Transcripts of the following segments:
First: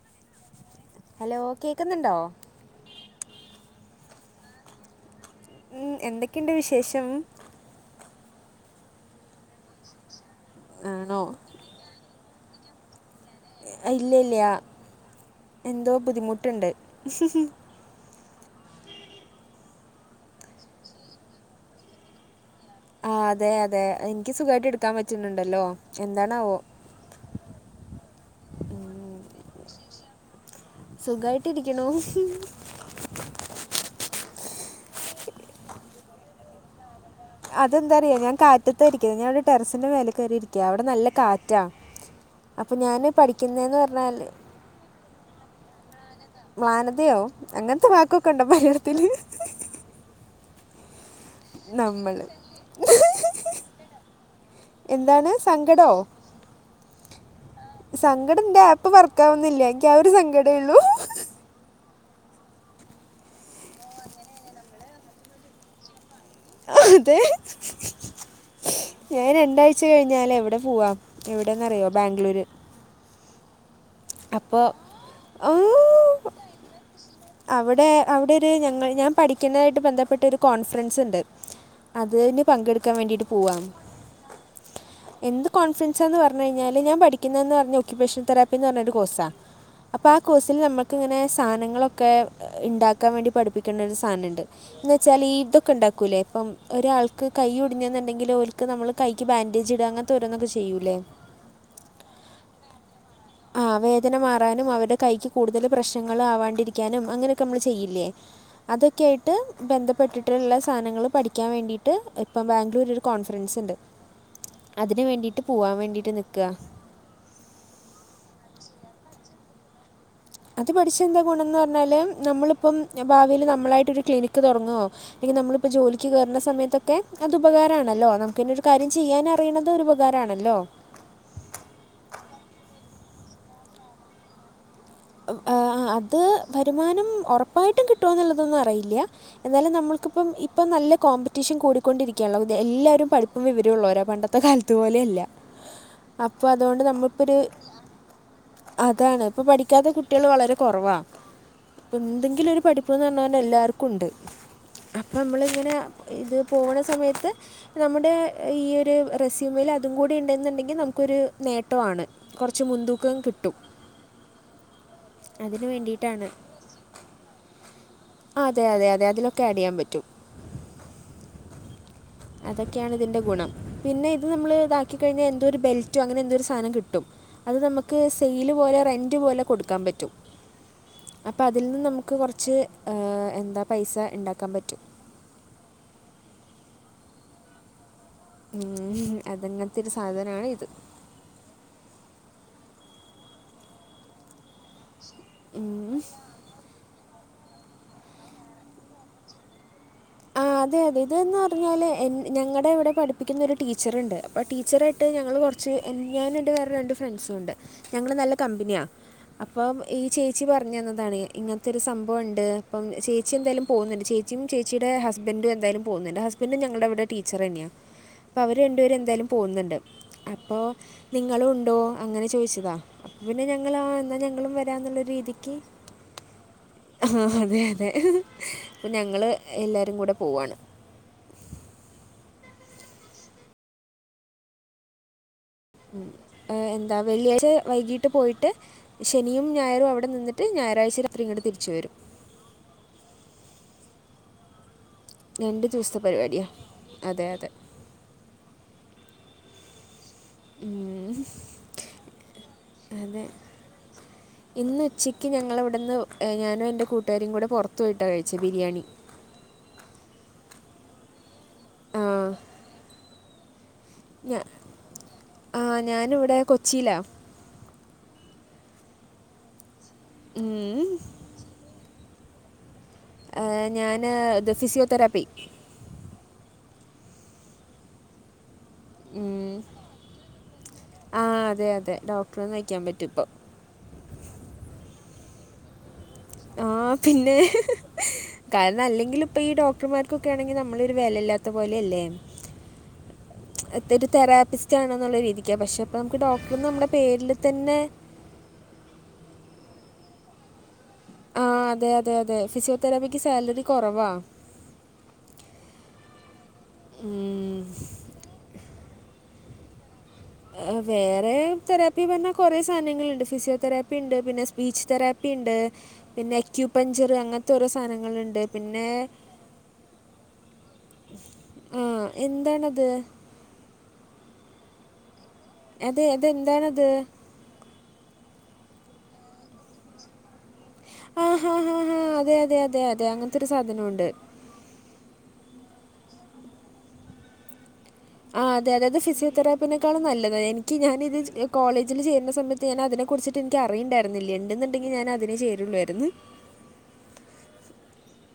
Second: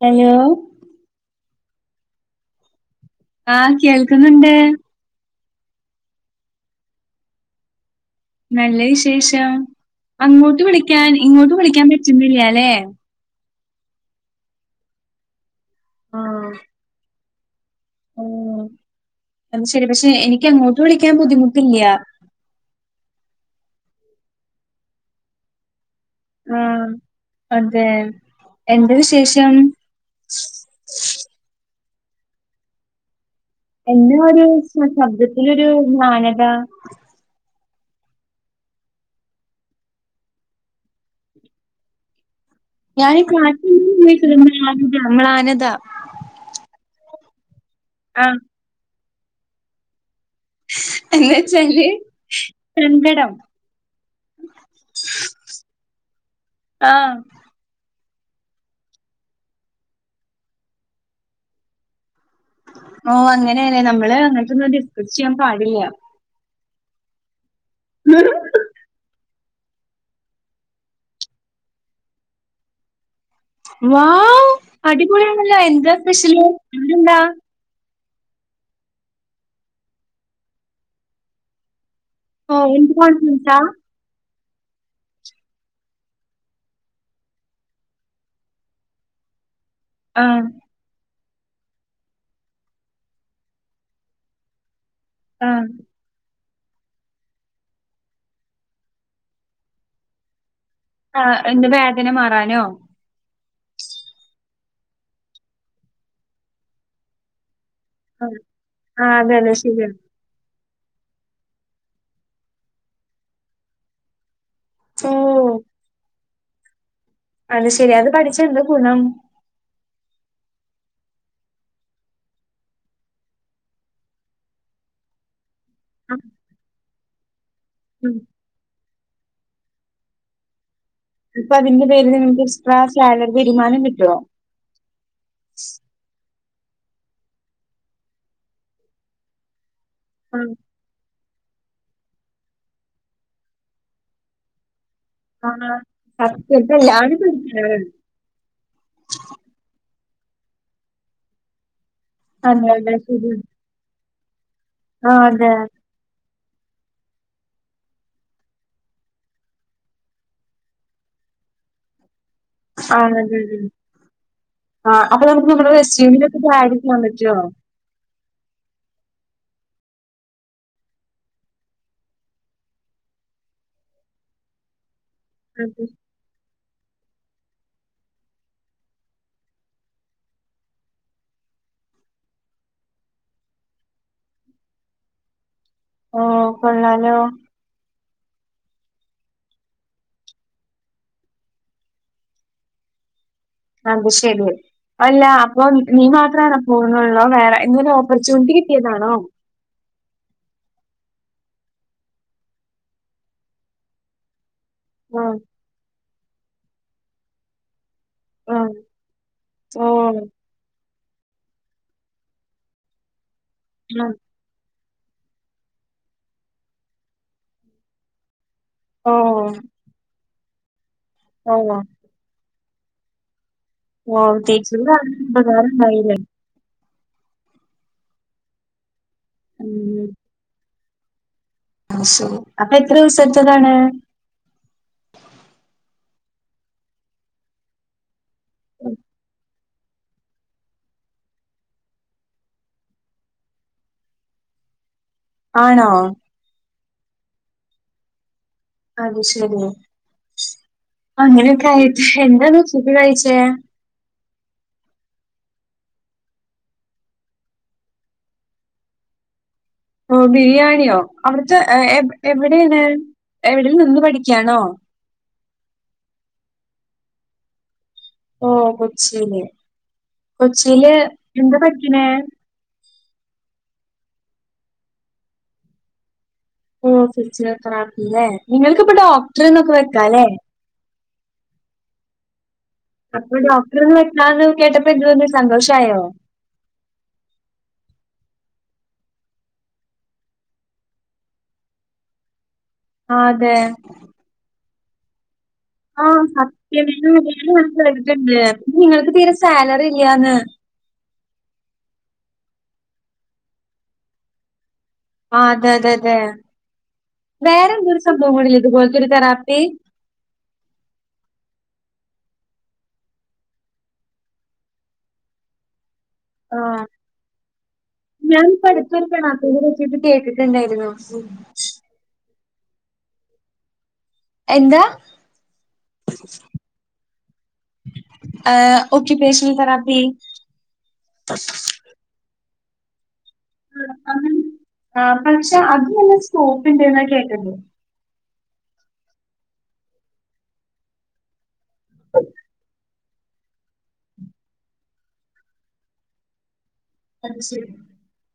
Hello hello കേൾക്കുന്നുണ്ടോ? ആ കേൾക്കുന്നുണ്ട്. മം എന്തൊക്കെണ്ട് വിശേഷം? നല്ല വിശേഷം. അങ്ങോട്ട് വിളിക്കാൻ ആണോ ഇങ്ങോട്ട് വിളിക്കാൻ പറ്റുന്നില്ലല്ലേ? ഇല്ലില്ല എന്തോ ആഹ് ബുദ്ധിമുട്ടുണ്ട്. ഉം അത് ശരി പക്ഷെ എനിക്ക് അങ്ങോട്ട് വിളിക്കാൻ ബുദ്ധിമുട്ടില്ല ആ അതെ അതെ എനിക്ക് സുഖമായിട്ട് എടുക്കാൻ പറ്റുന്നുണ്ടല്ലോ എന്താണാവോ ആഹ അതെ എന്താ വിശേഷം സുഖായിട്ടിരിക്ണു എന്താ ഒരു ശബ്ദത്തിലൊരു മ്ലാനത അതെന്താറിയാ ഞാൻ കാറ്റത്താ രിക്കണത് ഞാനടെ ടെറസിന്റെ മേലെ കയറിയിരിക്ക്യാ അവിടെ നല്ല കാറ്റാ അപ്പോൾ ഞാൻ ഞാനി പഠിക്കുന്നതെന്ന് പറഞ്ഞാൽ [unintelligible] ആനതാ മ്ലാനതയോ അങ്ങനത്തെ വാക്കൊക്കെ ണ്ടോ മലയാളത്തില് എന്ന വച്ചാല് നമ്മൾ കങ്കടം എന്താണ് സങ്കടോ ആഹ് സങ്കട്ണ്ട് ആപ്പ് വർക്കാവുന്നില്ല എനിക്ക് ആ ഒരു സങ്കടേയൊള്ളൂ ഓ അങ്ങനെന്നെ നമ്മള് അങ്ങനത്തൊന്നും ഡിസ്കസ് ചെയ്യാൻ പാടില്ല അതെ ഞാൻ രണ്ടാഴ്ച ച്ച് കഴിഞ്ഞാല് എവിടെ പോവാം എവിടെയന്ന്റിയോ ബാംഗ്ലൂര് വാവ് അടിപൊളിയ ആണല്ലോ എന്താ സ്പെഷ്യല് അടെന്താ അവിടെ അവിടെയൊര് ഞങ്ങൾ ഞാൻ പഠിക്കുന്നതായിട്ട് ബന്ധപ്പെട്ട ഒരു കോൺഫറൻസ് ഉണ്ട് അതിന് ഓ എന്ത് പങ്കെടുക്കാൻ വേണ്ടിട്ട് പോവാ കോൺഫിഡൻസാ? [inaudible] എന്ത് കോൺഫിഡൻസാന്ന് പറഞ് കയിഞ്ഞാല് ഞാൻ പഠിക്കുന്നന്ന് പറഞ്ഞ ഒകുപ്പേഷൻ തെറാപ്പിന്ന് പറഞ്ഞ ഒരു കോഴ്സാ അപ്പൾ ആ ആഹ് കോഴ്സിൽ നമൾക്ക്ങ്ങനെ സാനങ്ങളൊക്കെ ഉണ്ടാക്കാൻ വേണ്ടി പഠിപ്പിക്കേണ്ട ഒരു സാനണ്ട് ന്ന് വെച്ചാല് ഈ ആഹ് ഇതൊക്കെ ഉണ്ടാക്കും ക്കുലെ ഇപ്പം ഒരാൾക്ക് കൈ ഉടിഞ്ഞെന്നുണ്ടെങ്കിൽ ഓൽക്ക്‌ നമ്മൾ കൈക്ക് ബാൻഡേജ് ഇടാ അങ്ങനത്തെ ഓരോന്നൊക്കെ ചെയ്യൂലെ ആ എന്ത് വേദന മാറാനോ? ആഹ് വേദന മാറാനും അവരുടെ കൈയ്ക്ക് കൂടുതൽ പ്രശ്നങ്ങൾ ആവാണ്ടിരിക്കാനും അങ്ങനെയൊക്കെ നമ്മള് ചെയ്യില്ലേ അതൊക്കെ ആഹ് അതെ ആയിട്ട് അതെ ശരിയാ. ബന്ധപ്പെട്ടിട്ട് മറ്റുള്ള സാധനങ്ങൾ പഠിക്കാൻ വേണ്ടിട്ട് ഇപ്പം ബാംഗ്ലൂര് ഒരു കോൺഫറൻസ് ഉണ്ട് അതിനന് ഓ വേണ്ടിട്ട് പോവാൻ വേണ്ടിട്ട് നിക്കുക അത് ശെരിയാ അത് പഠിച്ച എന്താ ഗുണം അത് പഠിച്ച് എന്താ ഗുണംന്ന് പറഞ്ഞാൽ നമ്മളിപ്പം ഭാവിയിൽ നമ്മളായിട്ടൊരു ക്ലിനിക്ക് തുടങ്ങുവോ അങ്കിൽ നമ്മളിപ്പോ ജോലിക്ക് കേയറുന്ന സമയത്തൊക്കെ അത് ഉപകാരമാണല്ലോ നമുക്ക് കാര്യം ചെയ്യാൻ അറിയണത് ഒരു ഉപകാരാണല്ലോ ഇപ്പൊ അതിന്റെ പേരിൽ നിങ്ങൾക്ക് എക്സ്ട്രാ സാലറി വരുമാനം കിട്ടോ അത് വരുമാനം ഉറപ്പായിട്ടും കിട്ടുമ എന്നുള്ളതൊന്നും അറിയില്ല എന്നാലും നമ്മൾക്ക് ഇപ്പ ഇപ്പൊ നല്ല കോമ്പ റ്റീഷ കൂടിക്കൊണ്ടിരിക്കാനുള്ളത് എല്ലരും പഠിപ്പും വിവരമ ഉള്ളവരാ പണ്ടത്തെ കാലത്ത് പോലെയ അല്ല ആഹ് അപ്പൊ സത്യം ഇപ്പ അതോണ്ട് എല്ലാരും നമ്മക്കൊര് പഠിക്കണതാണ്. അതാണ് ഇപ്പൊ പഠിക്കാത്ത കുട്ടികൾ വളരെ കുറവാ എന്തെങ്കിലും ഒരു അതെ അതെ പഠിപ്പന്ന് പറഞ്ഞ ശരിയാ. കൊണ്ട് എല്ലാർക്കും ഉണ്ട് അപ്പൊ ആഹ് മള് അതെ ഇങ്ങനെ ഇത് പോണ സമയത്ത് നമ്മുടെ ഈയ ഒരു റെസ്യൂമൽ അതും കൂടി ഉണ്ടെന്നുണ്ടെങ്കിൽ നമുക്കരു നേട്ടമാണ് കൊറച്ച് മുൻതൂക്കം കിട്ടും ആ അപ്പൊ നമുക്ക് അതിന് നമ്മള് വേണ്ടിയിട്ടാണ് സ്യൂവിലൊക്കെ പാരിക്കാൻ പറ്റുമോ [unintelligible] ആ അതെ അതെ അതെ അതിലൊക്കെ ആഡ് ചെയാൻ പറ്റും അതൊക്കെയാണ് ഇതിൻ്റെ ഗുണം പിന്നെ ഇത് നമ്മൾ ഇതാക്കി കഴിഞ്ഞാ എന്തോ ഒരു ബെൽറ്റോ അങ്ങനെ എന്തോ ഒരു സാനം കിട്ടും. അത് നമ്മക്ക് സെയില് പോലെ റെന്റ് പോലെ കൊടുക്കാൻ പറ്റും അപ്പൊ അതിൽ നിന്ന് നമുക്ക് കുറച്ച് ഏ എന്താ പൈസ ഉണ്ടാക്കാൻ പറ്റും ഓ കൊള്ളാലോ ഉം അതങ്ങൻത്തെ ഒരു സാധനാണ് ഇത് അത് ശരി അല്ല അപ്പൊ നീ മാത്രാണൊ പോവു അോ വേറെ എങ്ങനെ ഓപ്പർച്യണിറ്റി കിട്ടിയതാണോ ആ അതെ അതെ ഇതന്ന് പറഞ്ഞാല് ഞങ്ങളുടെ ഇവിടെ പഠിപ്പിക്കുന്നൊ ഒരു ടീച്ചർുണ്ട് അപ്പൊ ടീച്ചർട്ട് ണ്ട് ആഹ് ഞങ്ങള് കൊർച്ച് ഞാന്ണ്ട് വേറെ രണ്ട് ഫ്രണ്ട്സൂണ്ട് ഞങ്ങള് നല്ല ആഹ്. കമ്പനിയാ അപ്പം ഈ ഓഹ്. ചേച്ചി പറഞ്ഞ എന്താണ് ഇങ്ങനത്തെ ഒരു സംഭവംമുണ്ട് അപ്പം ചേച്ചി എന്തായാലും പോകുന്നുണ്ട് ആഹ്. ചേച്ചിയും കൊച്ചിയുടെ ഹസ്ബൻറും എന്തായാലും പോകുന്നുണ്ട് ഹസ്ബൻഡും ഞുടെവിടെ ടീച്ചർ തന്നെയാ അപ്പ അവര് രണ്ടു പേരും എന്തായാലും ഓഹ്. പോകുന്നുണ്ട് അപ്പോ നിങ്ങളുണ്ടോ ഓഹ്. അങ്ങനെ ചോദിച്ചതാ അപ്പ പിന്നെ ഞങ്ങള എന്നാ ഓഹ്. ഞങ്ങളും ചേച്ചിക്ക് വരാന്നുള്ള കാരണം രീതിക്ക് ഉപകാരണ്ടായില്ലേ? ആ അതെ അതെ അപ്പ ഞങ്ങള് എല്ലാരും ഉം. കൂടെ പോവാണ് ആ ശരി അപ്പൊ എത്ര ദിവസത്ത താണ്? ഏ എന്താ വെള്ളിയാഴ്ച വൈകീട്ട് പോയിട്ട് ശനിയും ഞായറും അടെന്നട്ട് ഞായറാഴ്ച രാത്രി ഇങ്ങട്ട തിരിച്ച് വരും രണ്ട് ആണോ? ദിവസത്തെ പരിപാടിയാണ് അതെ അതെ അത് ശെരി അങ്ങനെയൊക്കെ ആയിട്ട എന്താന്ന് ഉച്ചയ്ക്ക് അതെ കഴിച്ചേ ഇന്ന് ഉച്ചയ്ക്ക് ഞങ്ങളിവിടുന്ന് ഞാനും എൻ്റെ കൂട്ടുകാരിം കൂടെ പുറത്തു പോയിട്ടാണ് കഴിച്ചത് ബിരിയാണി ഓ ബിരിയാണിയോ അവിടുത്തെ ആ എവിടൊണ് എവിടെ നിന്ന് പഠി ഞ ആ ഞാനിവിടെ കൊച്ചിയിലാ ഓഹ് കൊച്ചീല്. കൊച്ചീല് എന്താ പഠിക്ക്ണേ ഏഹ് ഞാന് ഇത് ഫിസിയോതെറാപ്പി ഓ തിരിച്ച നക്കല്ലേ നിങ്ങൾക്ക്ിപ്പ ഉം. ഡോക്ടർന്നൊക്കെ വെക്കാല്ലേ ആ അതെ അതെ ഡോക്ടർന്ന് നയിക്കാൻ പറ്റി അപ്പൊ ഡോക്ടറെന്ന് വെട്ടന്ന് കേട്ടപ്പോ എന്തു തോന്നി സന്തോഷമായോ ആഹ പിന്നെ കാരണം അല്ലെങ്കിൽ ഇപ്പൊ ഈ ഡോക്ടർമാർക്കൊക്കെ ആണെങ്കിൽ നമ്മളൊ ഒരു വിലയില്ലാത്ത പോലെ അല്ലേ ആ അതെ തെറാപ്പിസ്റ്റ് ആണെന്നുള്ള രീതിക്കാ പക്ഷേ പ്പോ ആ നമുക്ക് ഡോക്ടർന്ന് നമ്മുടെ പേരില് തന്നെ ണ്ട് നിങ്ങൾക്ക് തീരെ സാലറി ഇല്ല്യാന്ന് ആഹ് അതെ അതെ അതെ ഫിസിയോതെറാപ്പിക്ക് സാലറി കുറവാ ആ അതെ അതെ അതെ വേറെന്തോരു സംഭവങ്ങളില്ല ഇതുപോലത്തെ ഒരു തെറാപ്പി വേറെ തെറാപ്പി പറഞ്ഞാൽ കുറെേ സാധനങ്ങളുണ്ട് ഫിസിയോതെറാപ്പി ഉണ്ട് പിന്നെ സ്പീച്ച് തെറാപ്പി പ്പിണ്ട് ആഹ് ഞാനിപ്പ പിന്നെ അടുത്തൊരു തെറാപ്പിനെ പറ്റി ഒക്കെ കേട്ടിട്ട്ണ്ടായിരുന്നു ഉ ആ എന്താണത് എന്താ അതെ അതെന്താണത് ഏഹ് ഒക്കിപേഷണൽ തെറാപ്പി ആ ആ ആ അതെ അതെ അതെ അതെ അങ്ങനത്തെരു സാധനംണ്ട് ആ പക്ഷെ അത്ല്ലെ സ്കോപ്പ് ഉണ്ട് എന്ന കേക്കണ്ടോ ആഹ് അതെയതെ. അതായത് ഫിസിയോതെറാപ്പിനേക്കാളും നല്ലത് എനിക്ക് ഞാന് ഇത് കോളേജിൽ ചേര്ന സമയത്ത് ഞാൻ അതിനെ കുറിച്ചിട്ട് നിക്ക് അറിയുണ്ടരുന്നില്ല ണ്ടുന്ന്ണ്ടെങ്കിൽ ഞാനതിനെ ചേരുള്ളായിരുന്നു അത് ശരി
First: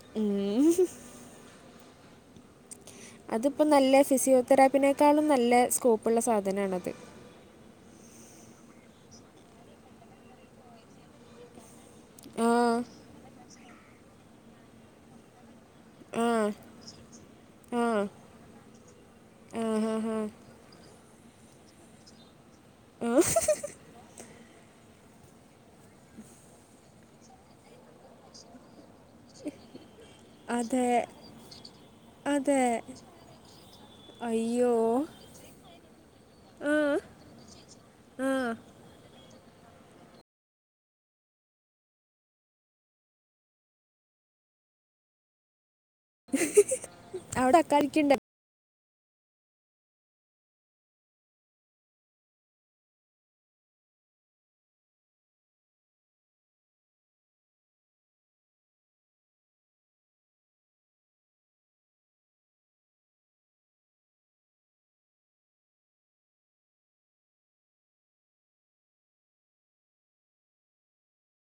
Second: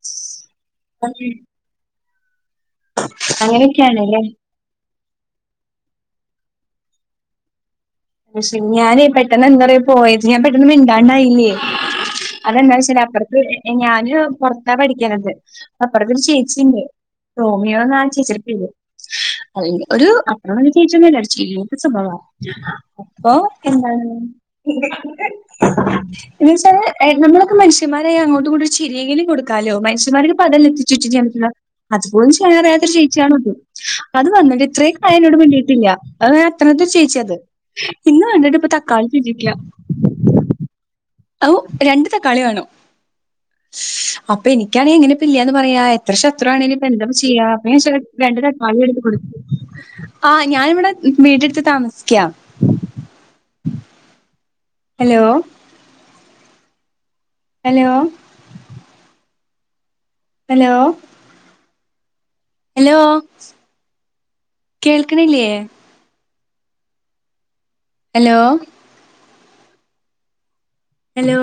ഏ ഓക്കെ അതിപ്പം നല്ല അങ്ങനെയൊക്കെയാണല്ലേ ഫിസിയോതെറാപ്പിനേക്കാളും നല്ല സ്കോപ്പുള്ള സാധനാണത്. പക്ഷെ ഞാനേ പെട്ടെന്ന് എന്താ റിയോ പോയത് ഞാൻ പെട്ടെന്ന് മിണ്ടാണ്ടായില്ലേ ആ അതെന്താ വച്ചല് അപ്പുറത്ത് ഞാന് പൊറത്താ പഠിക്കാനുണ്ട് അപ്പുറത്തരു ആ ചേച്ചിണ്ട് ആ റോമിയോന്നാ ചേച്ചിടെ പേര് അ ആ ഹാ ഒരു ഹാ അപ്പം വ ചിരിയൊന്നുല്ല നല്ല സ്വഭാവ അപ്പൊ എന്താണ് എന്ന വച്ചാല് എ നമ്മളൊക്കെ മനുഷ്യന്മാരായി അങ്ങോട്ട് കൊണ്ട് ചിരിയെങ്കിലും കൊടുക്കാലോ മനുഷ്യൻമാർക്ക് അതല്ലേ അതെ എത്തിച്ചിട്ട് അതുപോലും അതെ ഷെയർ ചെയ്യാത്ത ചേച്ചിയാണുള്ളത്. അത് പറഞ്ഞിട്ട് അയ്യോ ഇത്രയും കാലം എന്നോട് മിണ്ടിട്ടില്ല. ആ എത്രാമത്തെ ചേച്ചയാ അത് ഇന്ന് ആ വന്നിട്ട് ഇപ്പൊ തക്കാളി [unintelligible] ഔ രണ്ട് തക്കാളി വേണം. അപ്പൊ എനിക്കാണേ എങ്ങനാ ഇപ്പം ഇല്ലാന്ന് പറയാ എത്ര ശത്രു ആണങ്കിലുംഇപ്പ എന്തെക്കെ ചെയ്യാം അവിടെ അക്കാലിക്കുണ്ട് [unintelligible] [unintelligible] ആ ഞാനിവിടെ വീടെടുത്ത് താമസിയ്ക്കാ ഹലോ ഹലോ ഹലോ ഹലോ കേൾക്കണില്ലേ? Hello hello